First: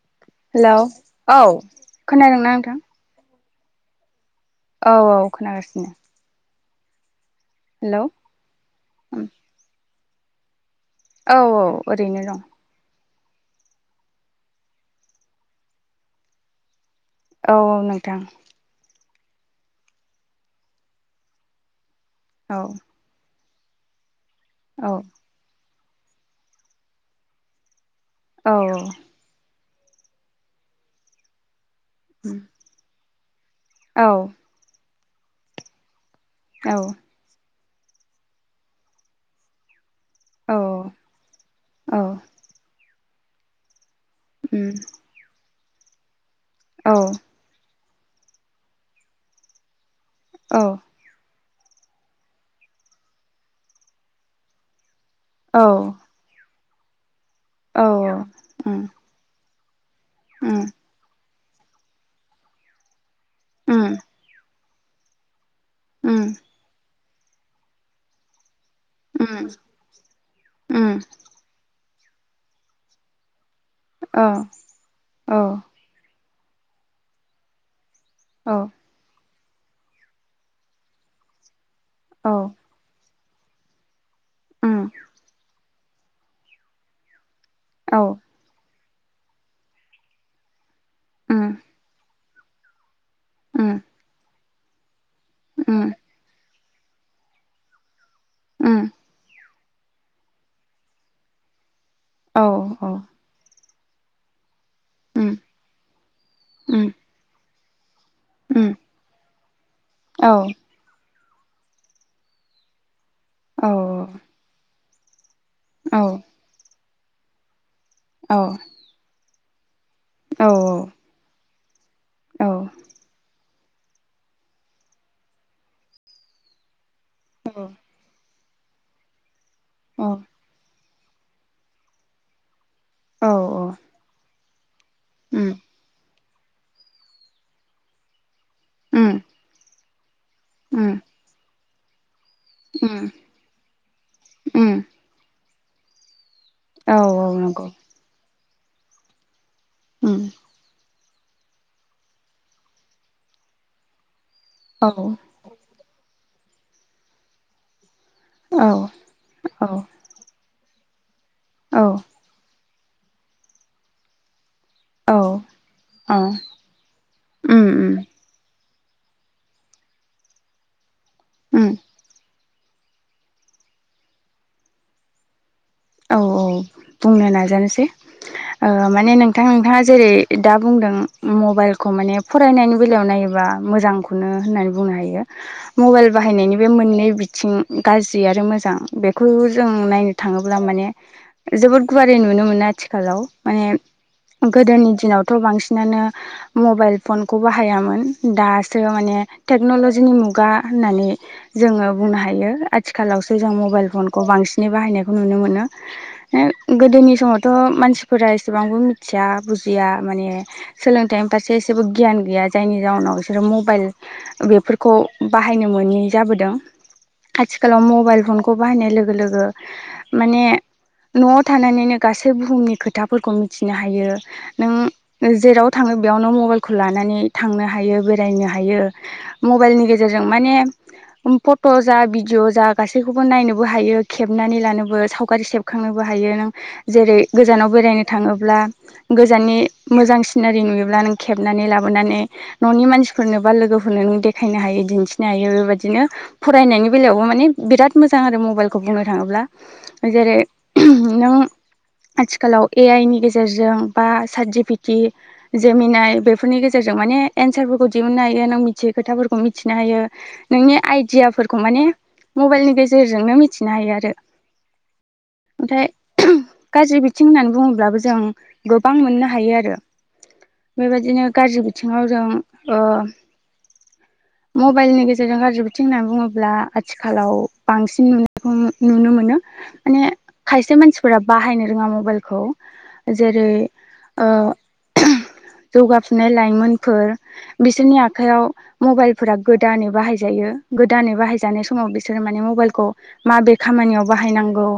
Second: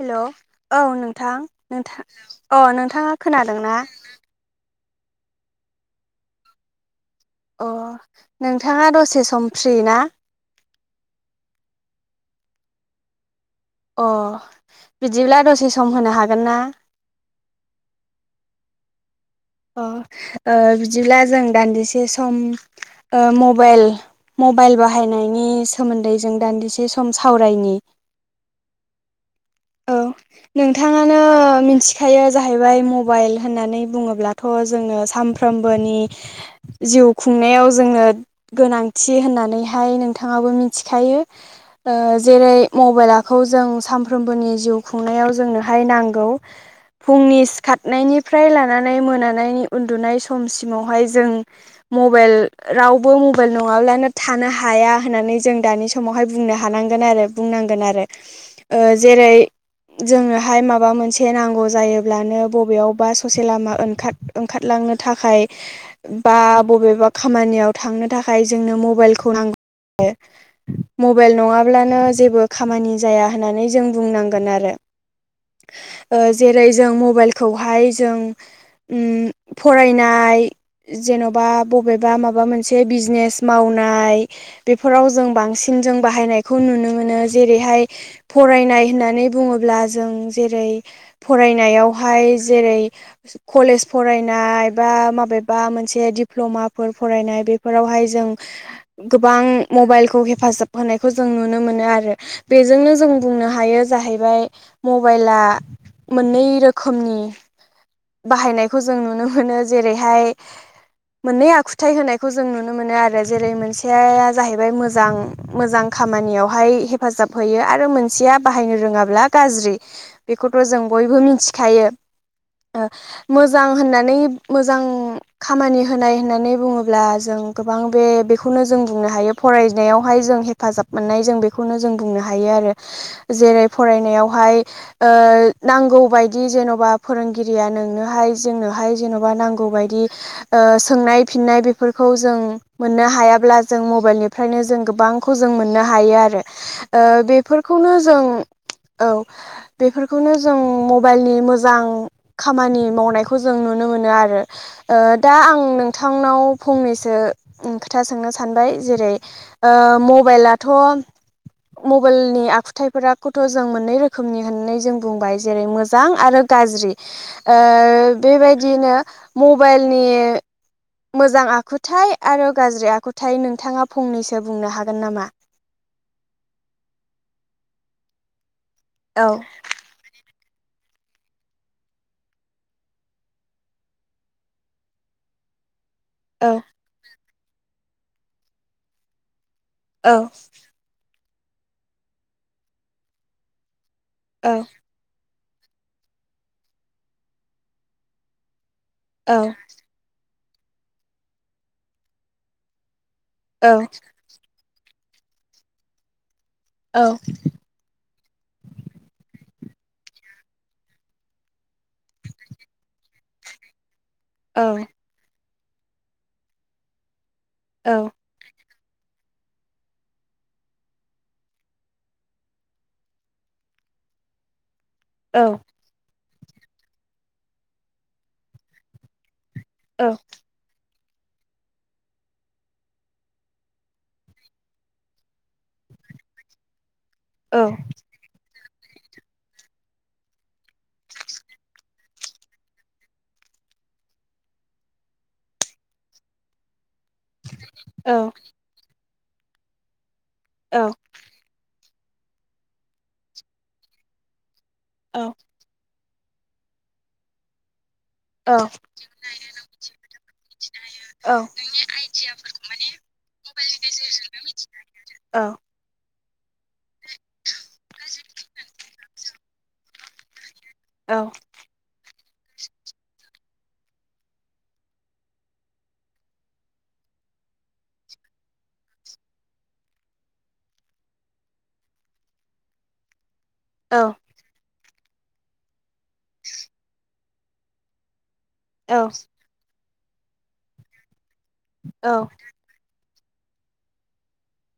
Hello hello औ नोंथां औ नोंथां खोनादोंना औ नोंथां नोंथांङा खोनादों ना? औ औ खोनागासिनो। अ हेलौ नोंथांङा दसे सम फ्रि ना। औ औ ओरैनो दं अ बिदिब्ला दसे सम होनो हागोन ना? औ औ नोंथां। अ बिदिब्ला जों दान्दिसे सम औ मबेइल मबाइल औ बाहायनायनि सोमोन्दै जों दान्दिसे सम सावरायनि औ औ। औ नोंथांङानो मिथिखायो जाहैबाय मबाइल होननानै औ बुंङोब्ला जोंनो सानफ्रबोनि औ जिउ खुंनायाव जोंनो गोनांथि होननानैहाय नों नोंथांङा औ मिथिखायो जेरै मबाइला जों सान नि जिउ खुंनायाव जोंनोहाय नांगौ फुंनि सिखा खारनायनिफ्राय लानानै मोनानायनि उन्दुनाय औ समसिमावहाय जों मबाइल रावबो मबाइल नङाब्लानो थानो हाया होननानै जों औ दानि समावहाय बुंनो हानांगोन आरो बुंनांगोन औ उम आरो जेरै जोंनो उम माबा मोनसे एसे नांगौ जायोब्लानो बबेयावबा ससे लामा उम ओंखार ओंखारलांनो थाखाय बा उम बबेबा खामानियाव थांनो थाखाय जोंनो मबाइलखौ नांगौ। उम उम मबाइल नंङाब्लानो जेबो खामानि जाया होननानै जों औ बुंनांगोन आरो औ जेरै जों मबाइलखौहाय जों औ फरायनाय जेन'बा बबेबा औ माबा मोनसे बिजनेस मावनाय उम बेफोराव जों बांसिन जों बाहायनायखौ नुनो मोनो जेरैहाय औ फरायनाय होननानै बुङोब्ला जों जेरै उम फरायनायावहाय जेरै उम कलेज फरायनाय बा माबा बा उम मोनसे दिप्ल'माफोर फरायनाय बेफोरावहाय जों उम गोबां मबाइलखौ हेफाजाब होनायखौ जों नुनो मोनो आरो औ बेजोंनो औ जों बुंनो हायो जाहैबाय उम मबाइला मोननै उम रोखोमनि उम बाहायनायखौ जों नुनो मोनो जेरैहाय औ मोननै आखुथाय होनायखौ जों नुनो मोनो आरो जेरै औ मोनसेया जाहैबाय मोजां मोजां औ खामानियावहाय हेफाजाब होयो आरो मोनसेया बाहायनो रोङांब्ला गाज्रि औ बेखौथ' जों बयबो मिथिखायो औ मोजां होननानै मोजां खामानि होनाय होननानै बुंङोब्ला अब्ला जों औ गोबां बे बेखौनो जों बुंनो हायो औ फरायनायावहाय जों हेफा हेफाजाब मोननाय जों बेखौनो जों बुंनो हायो आरो जेरै औ फरायनायावहाय उम नांगौ बायदि जेन'बा फोरोंगिरिया नोंनोहाय जोंनोहाय उम जेन'बा नांगौबायायदि उम सोंनाय फिननाय बेफोरखौ जों उम मोननो हायाब्ला जों मबाइलनिफ्रायनो उम जों गोबांखौ जों मोननो हायो आरो औ औ नंगौ बेफोरखौनो जों औ बेफोरखौनो जों म बाइलनि मोजां खामानि मावनायखौ जों नुनो मोनो आरो औ दा आं नोंथांनाव फंनैसो खोथा सोंनो सान औ सानबाय जेरै मबेलयाथ औ मबाइलनि आख थायफोरा गथ' जों मोननै रोखोमनि होननाय जों औ बुंबाय जेरै मोजां अ आरो गाज्रि ओ उम उम बेबायदिनो मबाइलनि मोजां उम आखुथायाइ आरो गाज्रि आखुथाय थाय नोंथांङा फंनैसो बुंनो हागोन नामा औ औ बुंनो नाजानोसै माने औ नोंथां नोंथाङा जेरै दा बुंदों मबाइलखौ माने फरायनायनि बेलायाव नायोबा मोजांखौनो होननानै बुंनो हायो। [inaudible] मबाइल औ बाहायनायनि बे मोननै बिथिं गाज्रि आरो मोजां बेखौ जों नायनो औ थाङोब्ला जबो गुवारै नुनो मोन आथिखालाव औ मानदोनि दिनाव थ' बांसिनानो मबाइल फनखौ बाहायामोन दा माने औ टेक्नलजिनि मुगा होननानै जोङो बुंनो हायो आथिखालावसो जों औ मबाइल फनखौ बांसिनै बाहायनायखौ नुनो मोनो गोदोनि औ समाव थ' मानसिफोरा एसेबांबो मिथिया बुजिया माने सोलोंथाइनि फारसे एसेबो गियान गैया जायनि जााहनाव बिसोरो मबाइल बेफोरखौ बाहायनो मोै जाबोदों आथिखालाव औ मबाइल फनखौ खौ बाहायनाय लोगो लोगो माने न'आव थानानैनो गासै बुहुमनि खोथाफोरखौ मिथिनो हायो नों औ जेराव थाङो बेयावनो मबाइलखौ लानानै थांनो हायो बेरायनो हायो मबाइलनि गेजेरजों माने फट' जा भिडिअ जा गासैखौबो नायनोबो हायो खेबनानै लानोबो सावगारि सेबखांनोबो हायो नों जेरै गोजानाव बेरायनो थाङोब्ला गोजाननि मोजां सिनारि नुयोब्ला नों खेबनानै लाबोनानै न'नि मानसिफोरनो बा लोगोफोरनो नों देखायनो हायो दिन्थिनो हायो बेबायदिनो फरायनायनि बे बेलायावबो माने बिराद मोजां आरो मबाइलखौ बुंनो थाङोब्ला जेरै नों आथिखालाव ए आइ नि गेजेरजों बा सार्टिफिकेट जेमिनाय बेफोरनि गेजेरजों माने एन्सार दिहुननो हायो नों मिथियै खोथाफोरखौ मिथिनो हायो। नोंनि आइडियाफोरखौ माने मबाइलनि गेजेरजोंनो मिथिनो हायो आरो। औ मथाय गाज्रि बिथिं होननानै बुङोब्लाबो जों गोबां मोननो हायो आरो। बेबायदिनो गाज्रि बिथिङाव जों ओ मबाइलनि गेजेरजों गाज्रि बिथिं होननानै बुङोब्ला आथिखालाव बांसिन नुनायखौ नुनो मोनो। माने खायसे मानसिफोरा बाहायनो रोङा मबाइलखौ जेरै औ ओ जौगाफुनाय लाइमोनफोर बिसोरनि आखायाव मबाइलफोरा गोदानै बाहायजायो गोदानै बाहायजानाय समाव बिसोरो माने मबाइलखौ माबे खामानियाव बाहायनांगौ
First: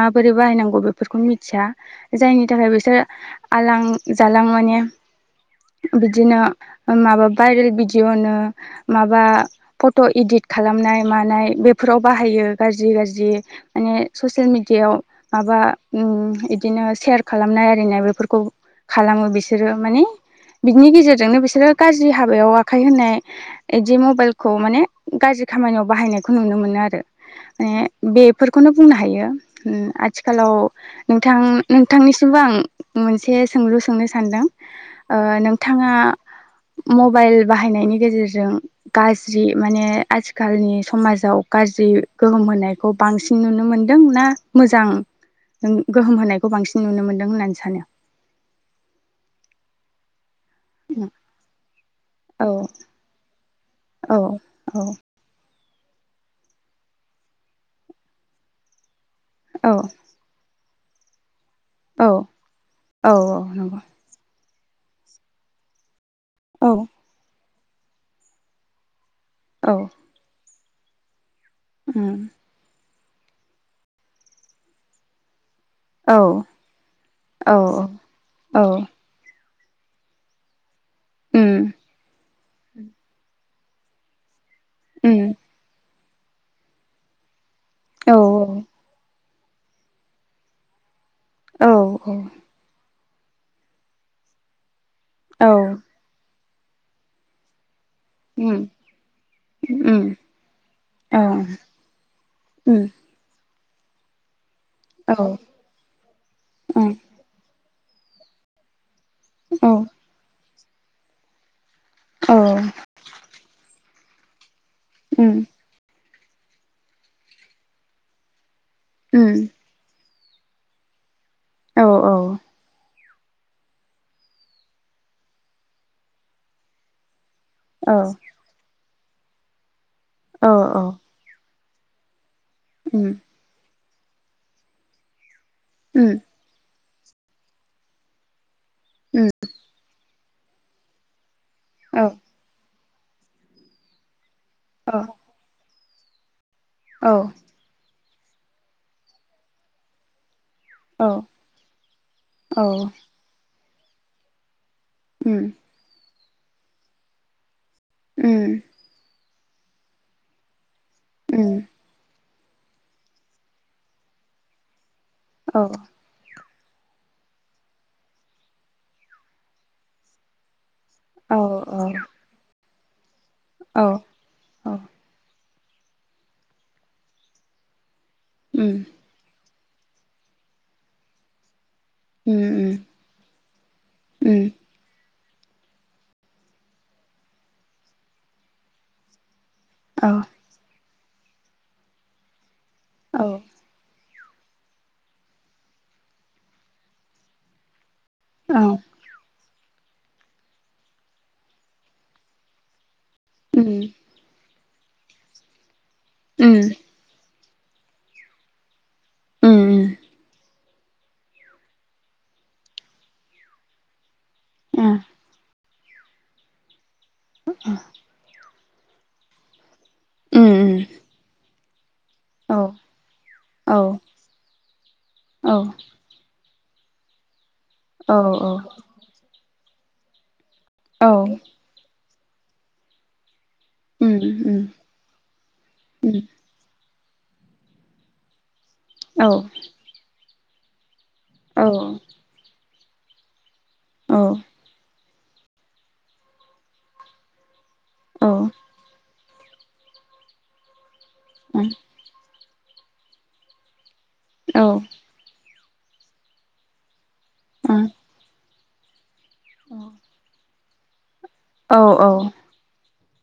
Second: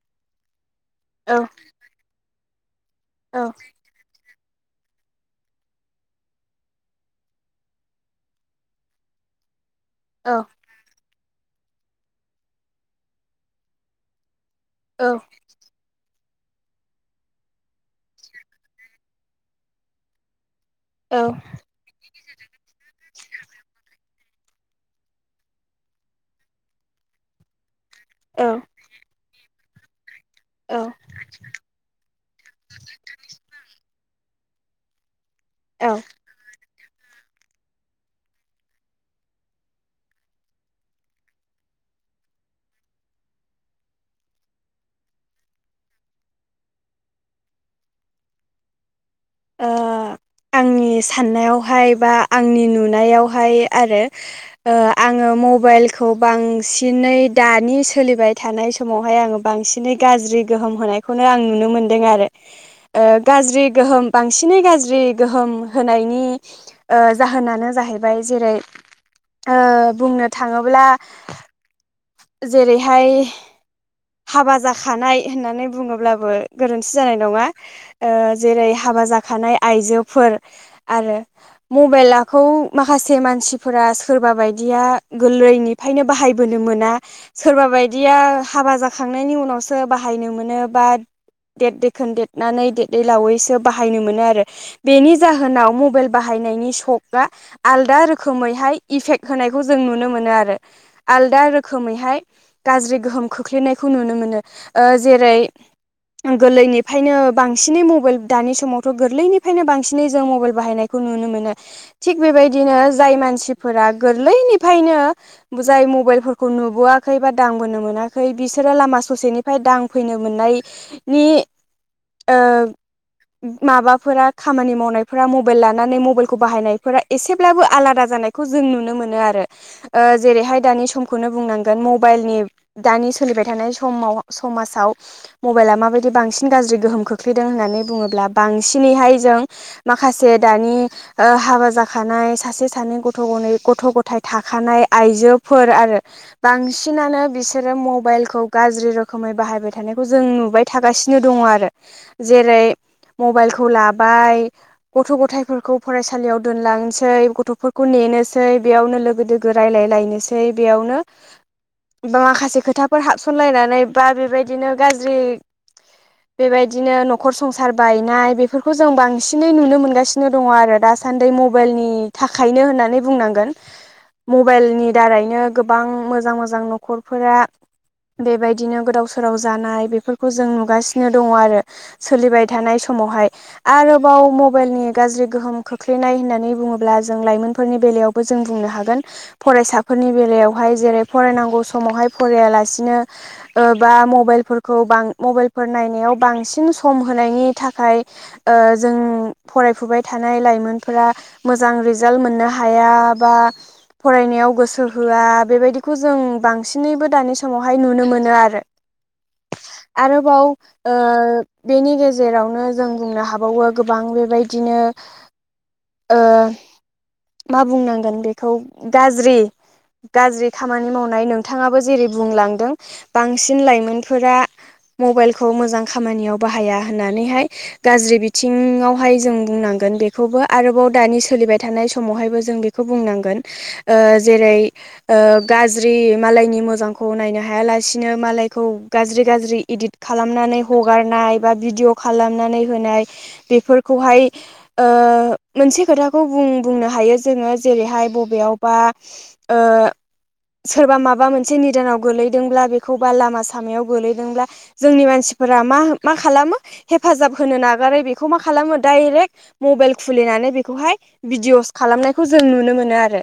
माबोरै बाहायनांगौ? फोरफोरखौ मिथिया जायनि थाखाय बिसोर आलां जालां माने बिदिनो माबा भाइरेल भिडिय' होनो माबा फट' इदिट खालामनाय मानाय बेफोराव बाहायो गाज्रि गाज्रि माने ससियेल मिडियाव औ माबा उम इदिनो सेयार खालामनाय आरिनाय बेफोरखौ खालामो बिसोरो माने बिनि गेजेरजोंनो बिसोरो गाज्रि हाबायाव आखाइ होनाय इदि मबाइलखौ माने गाज्रि खामानियाव बाहायनायखौ नुनो मोनो आरो ओ बे बेफोरखौनो बुंनो हायो उम आथिखालाव नोंथां नोंथांनिसिमबो आं मोनसे सोंलु सोंनो सानदों ओ औ नोंथाङा मबाइल बाहायनायनि गेजेरजों गाज्रि माने आथििखालनि समाजाव गाज्रि गोहोम होनायखौ बांसिन नुनो मोन्दों ना मोजां गोहोम होनायखौ बांसिन नुनो मोन्दों होननानै सानो? ओ आंनि साननायावहाय बा औ आंनि नुनायावहाय आरो नो औ आ आङो मबाइलखौ बांसिनै दानि सोलिबाय थानाय समावहाय आङो औ बांसिनै गाज्रि गोहोम होनायखौनो आं नुनो मोन्दों औ आरो ओ औ गाज्रि नंगौ गोहोम बांसिनै गाज्रि गोहोम होनायनि औ ओ जाहोनानो जाहैबाय जेरै ओ औ बुंनो थाङोब्ला उम जेरैहाय हाबा जाखानाय होननानै बुङो औ अब्लाबो गोरोन्थि जानाय नङा औ ओ औ जेरै हाबा जाखानाय आइजोफोर आरो उम मबाइलाखौ माखासे मानसिफोरा सोरबा बायदिया उम गोरलैनि फायनो बाहायबोनो मोना सोरबा औ बायदिया हाबा जाखां थांनायनि उनावसो बाहायनो मोनो बा औ देर दैैखोन औ देरनानै देरदै लावैसो [unintelligible] बायनो मोनो आरो बेनि औ जाहोनाव मबाइ बाहायनायनि सक आ आलादा रो उम खोमैहाय इफेक्ट होनायखौ जों उम नुनो मोनो आरो। औ आलदा रोखोमैहाय उम गाज्रि गोहोम खोख्लैनायखौ नुनो मोनो। ओ औ जेरै उम गोरलैनिफ्रायनो बांसिनै मबाइल दानि समावथ' गोरलैनि फ्रायनो औ बांसिनै जों मबाइल बाहायनायखौ नुनो मोनो थिग औ बेबायदिनो जाय मानसिफोरा उम गोरलैनिफ्रायनो जाय मबाइलफोरखौ नुबोआखै बा दांबोनो मोनाखै बिसोरो लामा उम ससेनिफ्राय दां फैनो मोननायनि औ ओ माबाफोरा खामानि मावनायफोरा मबेल लानानै मबेलखौ बाहायनायफोरा एसेब्लाबो औ आलादा औ जानाय खौ जों नुनो मोनो आरो ओ जेरैहाय दानि समखौनो बुंनांगोन मबाइलनि दानि उम सोलिबाय थानाय समाव समाजाव मबाइला उम माबायदि बांसि न गाज्रि गोहोम खोख्लैदों होननानै बुङोब्ला बांसिनैहाय जों औ माखा से दानि ओ हाबा औ उम औ उम औ जाखानाय सासे सानै गथ' गनै गथ' ग थाय थाखानाय आइजोफोर आरो बांसिनानो बि सोरो मबाइल खौ गाज्रि रोखोमै बाहायबाय थानायखौ जों नुबाय थागासिनो दङ आरो जेरै मबाइलखौ लाबाय गथ' गथायफोरखौ फरायसालियाव दोनलांनोसै गथ' खौ नेनोसै बेयावनो लोगो दोगो रायलाय लायनोसै बेयावनो उम बा माखासे खोथाफोर हाबसनलायनानै बा बेबायदिनो गाज्रि औ बेबायदिनो नखर संसार बायनाय बेफोरखौ जों बांसिनै नुनो मोनगासिनो दङ आरो दासान्दि मबाइलनि थाखायनो होननानै बुंनांगोन औ मबाइलनि दारैनो गोबां मोजां मोजां नखरफोरा बेबायदिनो गोदाव सो राव जानाय बेफोरखौ जों नुगासिनो दङ आरो सोलिबाय थानाय समावहाय आरोबाव मबेलनि गाज्रि गोहोम खोख्लैनाय होननानै बुङोब्ला जों लाइमोनफोरनि बेलायावबो जों बुंनो हागोन फरायसा फोरनि बेलायावहाय जेरै फरायनांगौ समावहाय फरायलासिनो बा मबाइलफोर खौ बां मबाइलफोर नायनायाव बांसिन सम होनायनि थाखाय जों फरायफुबाय थानाय लाइमोनफोरा मोजां रिजाल्ट मोननो हाया बा उम फरायनायाव गोसो होआ बेबायदिखौ जों उम बांसिनैबो दानि समावहाय नुनो मोनो आरो उम आरोबाव ओ बेनि गेजेरावनो जों बुंनो हाबावो गोबां बेबायदिनो उम मा बुंनांगोन बेखौ गाज्रि उम गाज्रि खामानि मावनाय नोंथाङाबो जेरै औ बुंलांदों बांसिन औ लाइमोनफोरा मबाइलखौ औ मोजां खामानियाव बाहाया होननानैहाय औ गाज्रि औ बिथिङावहाय जों बुंनांगोन बे खौबो आरोबाव औ दानि सोलिबाय थानाय समावहायबो जों बेखौ बुंनांगोन ओ उम उम जेरै ओ गाज्रि उम मालायनि मोजांखौ नायनो हायालासिनो मालायखौ गाज्रि औ गाज्रि इदिट खालामनानै हगारनाय बा औ भिडिअ' खालामनानै होनाय औ बेफोरखौहाय मोनसे खोथाखौ बुं बुंनो हायो जोङो जेरैहाय बबेयावबा ओ सोरबा माबा मोनसे उम निदानाव गोलैदोंब्ला बेखौबा लामा लामायाव गोलैदों ब्ला औ उम जोंनि मानसिफोरा माखालामो हेफाजाब होनो नागारै खौ मा खालामो डाइरेक्ट मबाइल खुलिनानै बेखौहाय भिडिअस औ खालामनायखौ जों नुनो मोनो आरो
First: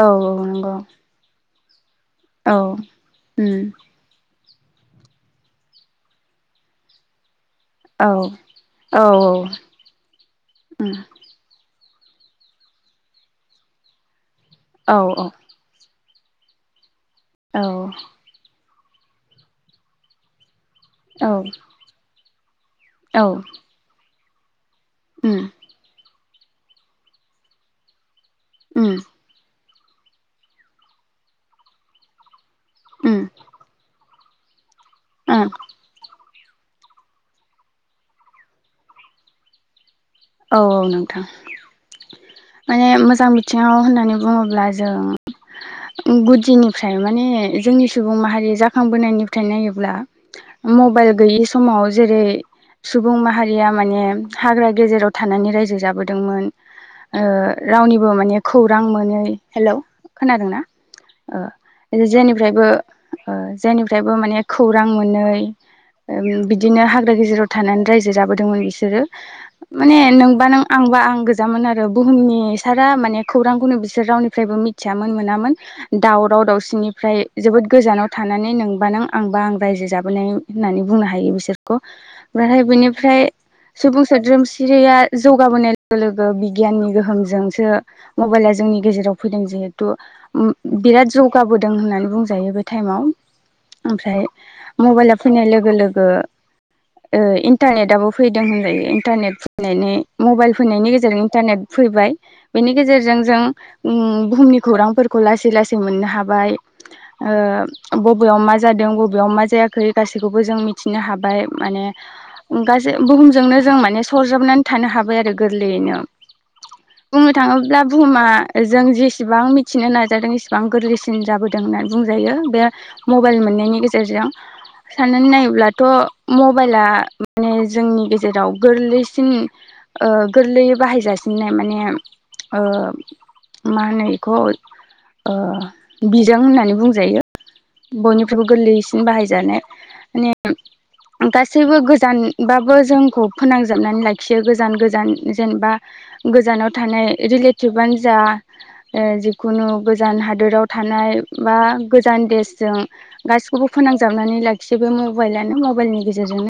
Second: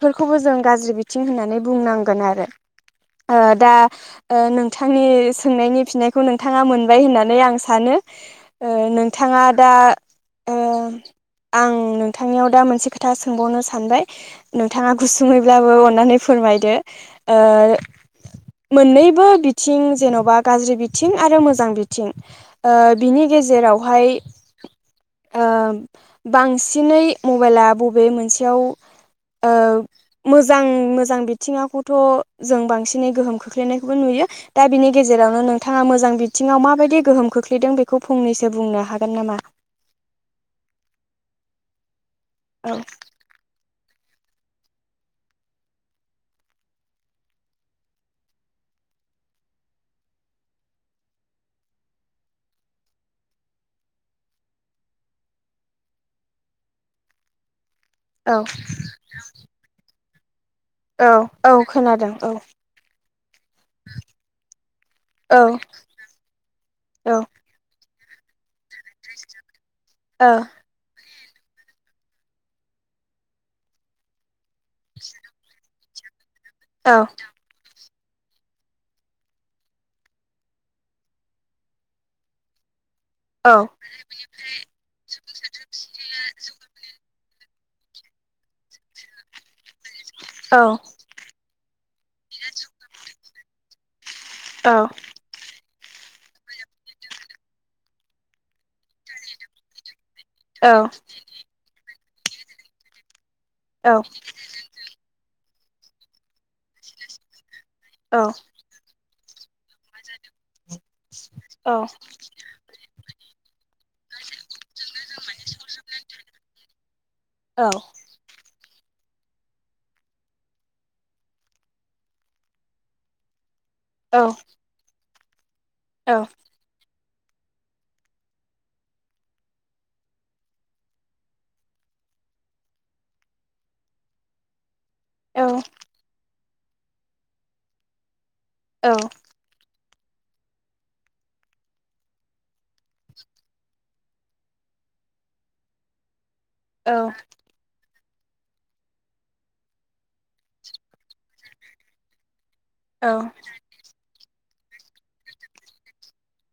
औ जों नंगौ औ उम गाज्रि औ बिथिं होननानै बुंनांगोन आरो औ औ उम दा नोंथांनि सोंनायनि फिनायखौ नोंथाङा मोनबाय होननानै आं सानो सानो औ नोंथाङा दा उम आं नोंथांनियाव दा मोनसे खोथा सोंबावनो सानबाय नोंथाङा गुसुङै ब्लाबो अननानै फोरमायदो औ ओ मोननैबो बिथिं जेन'बा गाज्रि बिथिं औ आरो मोजां बिथिं बिनि औ गेजेरावहाय उम ओ बांसिनै मबाइला बबे मोनसेयाव उम ओ मोजां मोजां बिथिङाखौथ' जों बांसिनै उम गोहोम खोख्लैनायखौबो नुयो दा बिनि औ गेजेरावनो नोंथाङा मोजां बिथिङाव मा माबायदि गोहोम खोख्लैदों बेखौ फंनैसो बुंनो हागोन नामा औ औ नोंथां औ माने मोजां बिथिङाव होननानै बुङोब्ला जों गुदिनिफ्राय माने जोंनि सुबुं माहारि जाखांबोनायनिफ्राय नायोब्ला मबाइल गैयि समाव जेरै सुबुं माहारिया माने हाग्रा गेजेराव थानानै रायजो जाबोदोंमोन रावनिबो माने औ खौरां मोनै हेलौ खोनादों ना औ औ खोनादों औ जेनिफ्रायबो जेनिफ्रायबो माने खौरां मोनै औ बिदिनो हाग्रा औ गेजेराव थानानै रायजो जाबोदोंमोन बिसोर [unintelligible] माने ओ औ नोंबा नों आंबा आं गोजामोन आरो बुहुमनि सारा माने खौरांखौनो बिसोर रावनि फ्रायबो मिथियामोन मोनामोन दावराव औ दावसिनिफ्राय जोबोद गोजानाव थानानै नोंबा नों आंबा आं रायजो जाबोनाय होननानै बुंनो हायो बिसोरखौ ओमफ्राय बेनिफ्राय औ सुबुं सोद्रोम जौगाबोनाय लोगो लोगो बिगियाननि गोहोमजोंसो मबाइला जोंनि गेजेराव फैदों जिहेथु औ बिराद जौगाबोदों होननानै बुंजायो बे टाइमाव ओमफ्राय औ मबाइला फैनाय लोगो लोगो इन्टारनेटाबबो फैदों होनजायो इन्टारनेट फैनानै मबाइल औ फैनायनि गेजेरजों इन्टारनेट फैबाय बेनि गेजेरजों जों बुहुमनि खौरांफोरखौ लासै लासै मोननो हाबाय बबेयाव औ मा जादों बबेयाव मा जायाखै गासैखौबो जों मिथिनो हाबाय माने गासै बुहुमजोंनो जों माने सरजाबनानै थानो हाबाय गोरलैयैनो बुंनो थाङोब्ला बुहुमा जों जेसेबां मिथिनो नाजादों एसेबां गोरलैसिन जाबोदों होननानै बुंजायो बे मबाइल मोननायनि औ गेजेरजों सान्नानै नायोब्लाथ' म औ मबाइला माने जोंनि गेजेराव गोरलै बांसिन गोरलैयै बाहायजासिननाय माने मा होनो बेखौ औ बिजों होननानै बुंजायो बयनिफ्रायबो औ गोरलैसिन बाहायजानाय माने गासैबो गोजानबाबो जोंखौ फोनांजाबनानै लाखियो गोजान गोजान जेनेबा गोजानाव थानाय औ रिलेटिभ जा जिखुनु गोजान हादोराव थानाय बा गोजान देश जों औ गासिखौबो फोनांजाबनानै लाखियो बे मबाइलानो मबाइलनि गेजेरजोंनो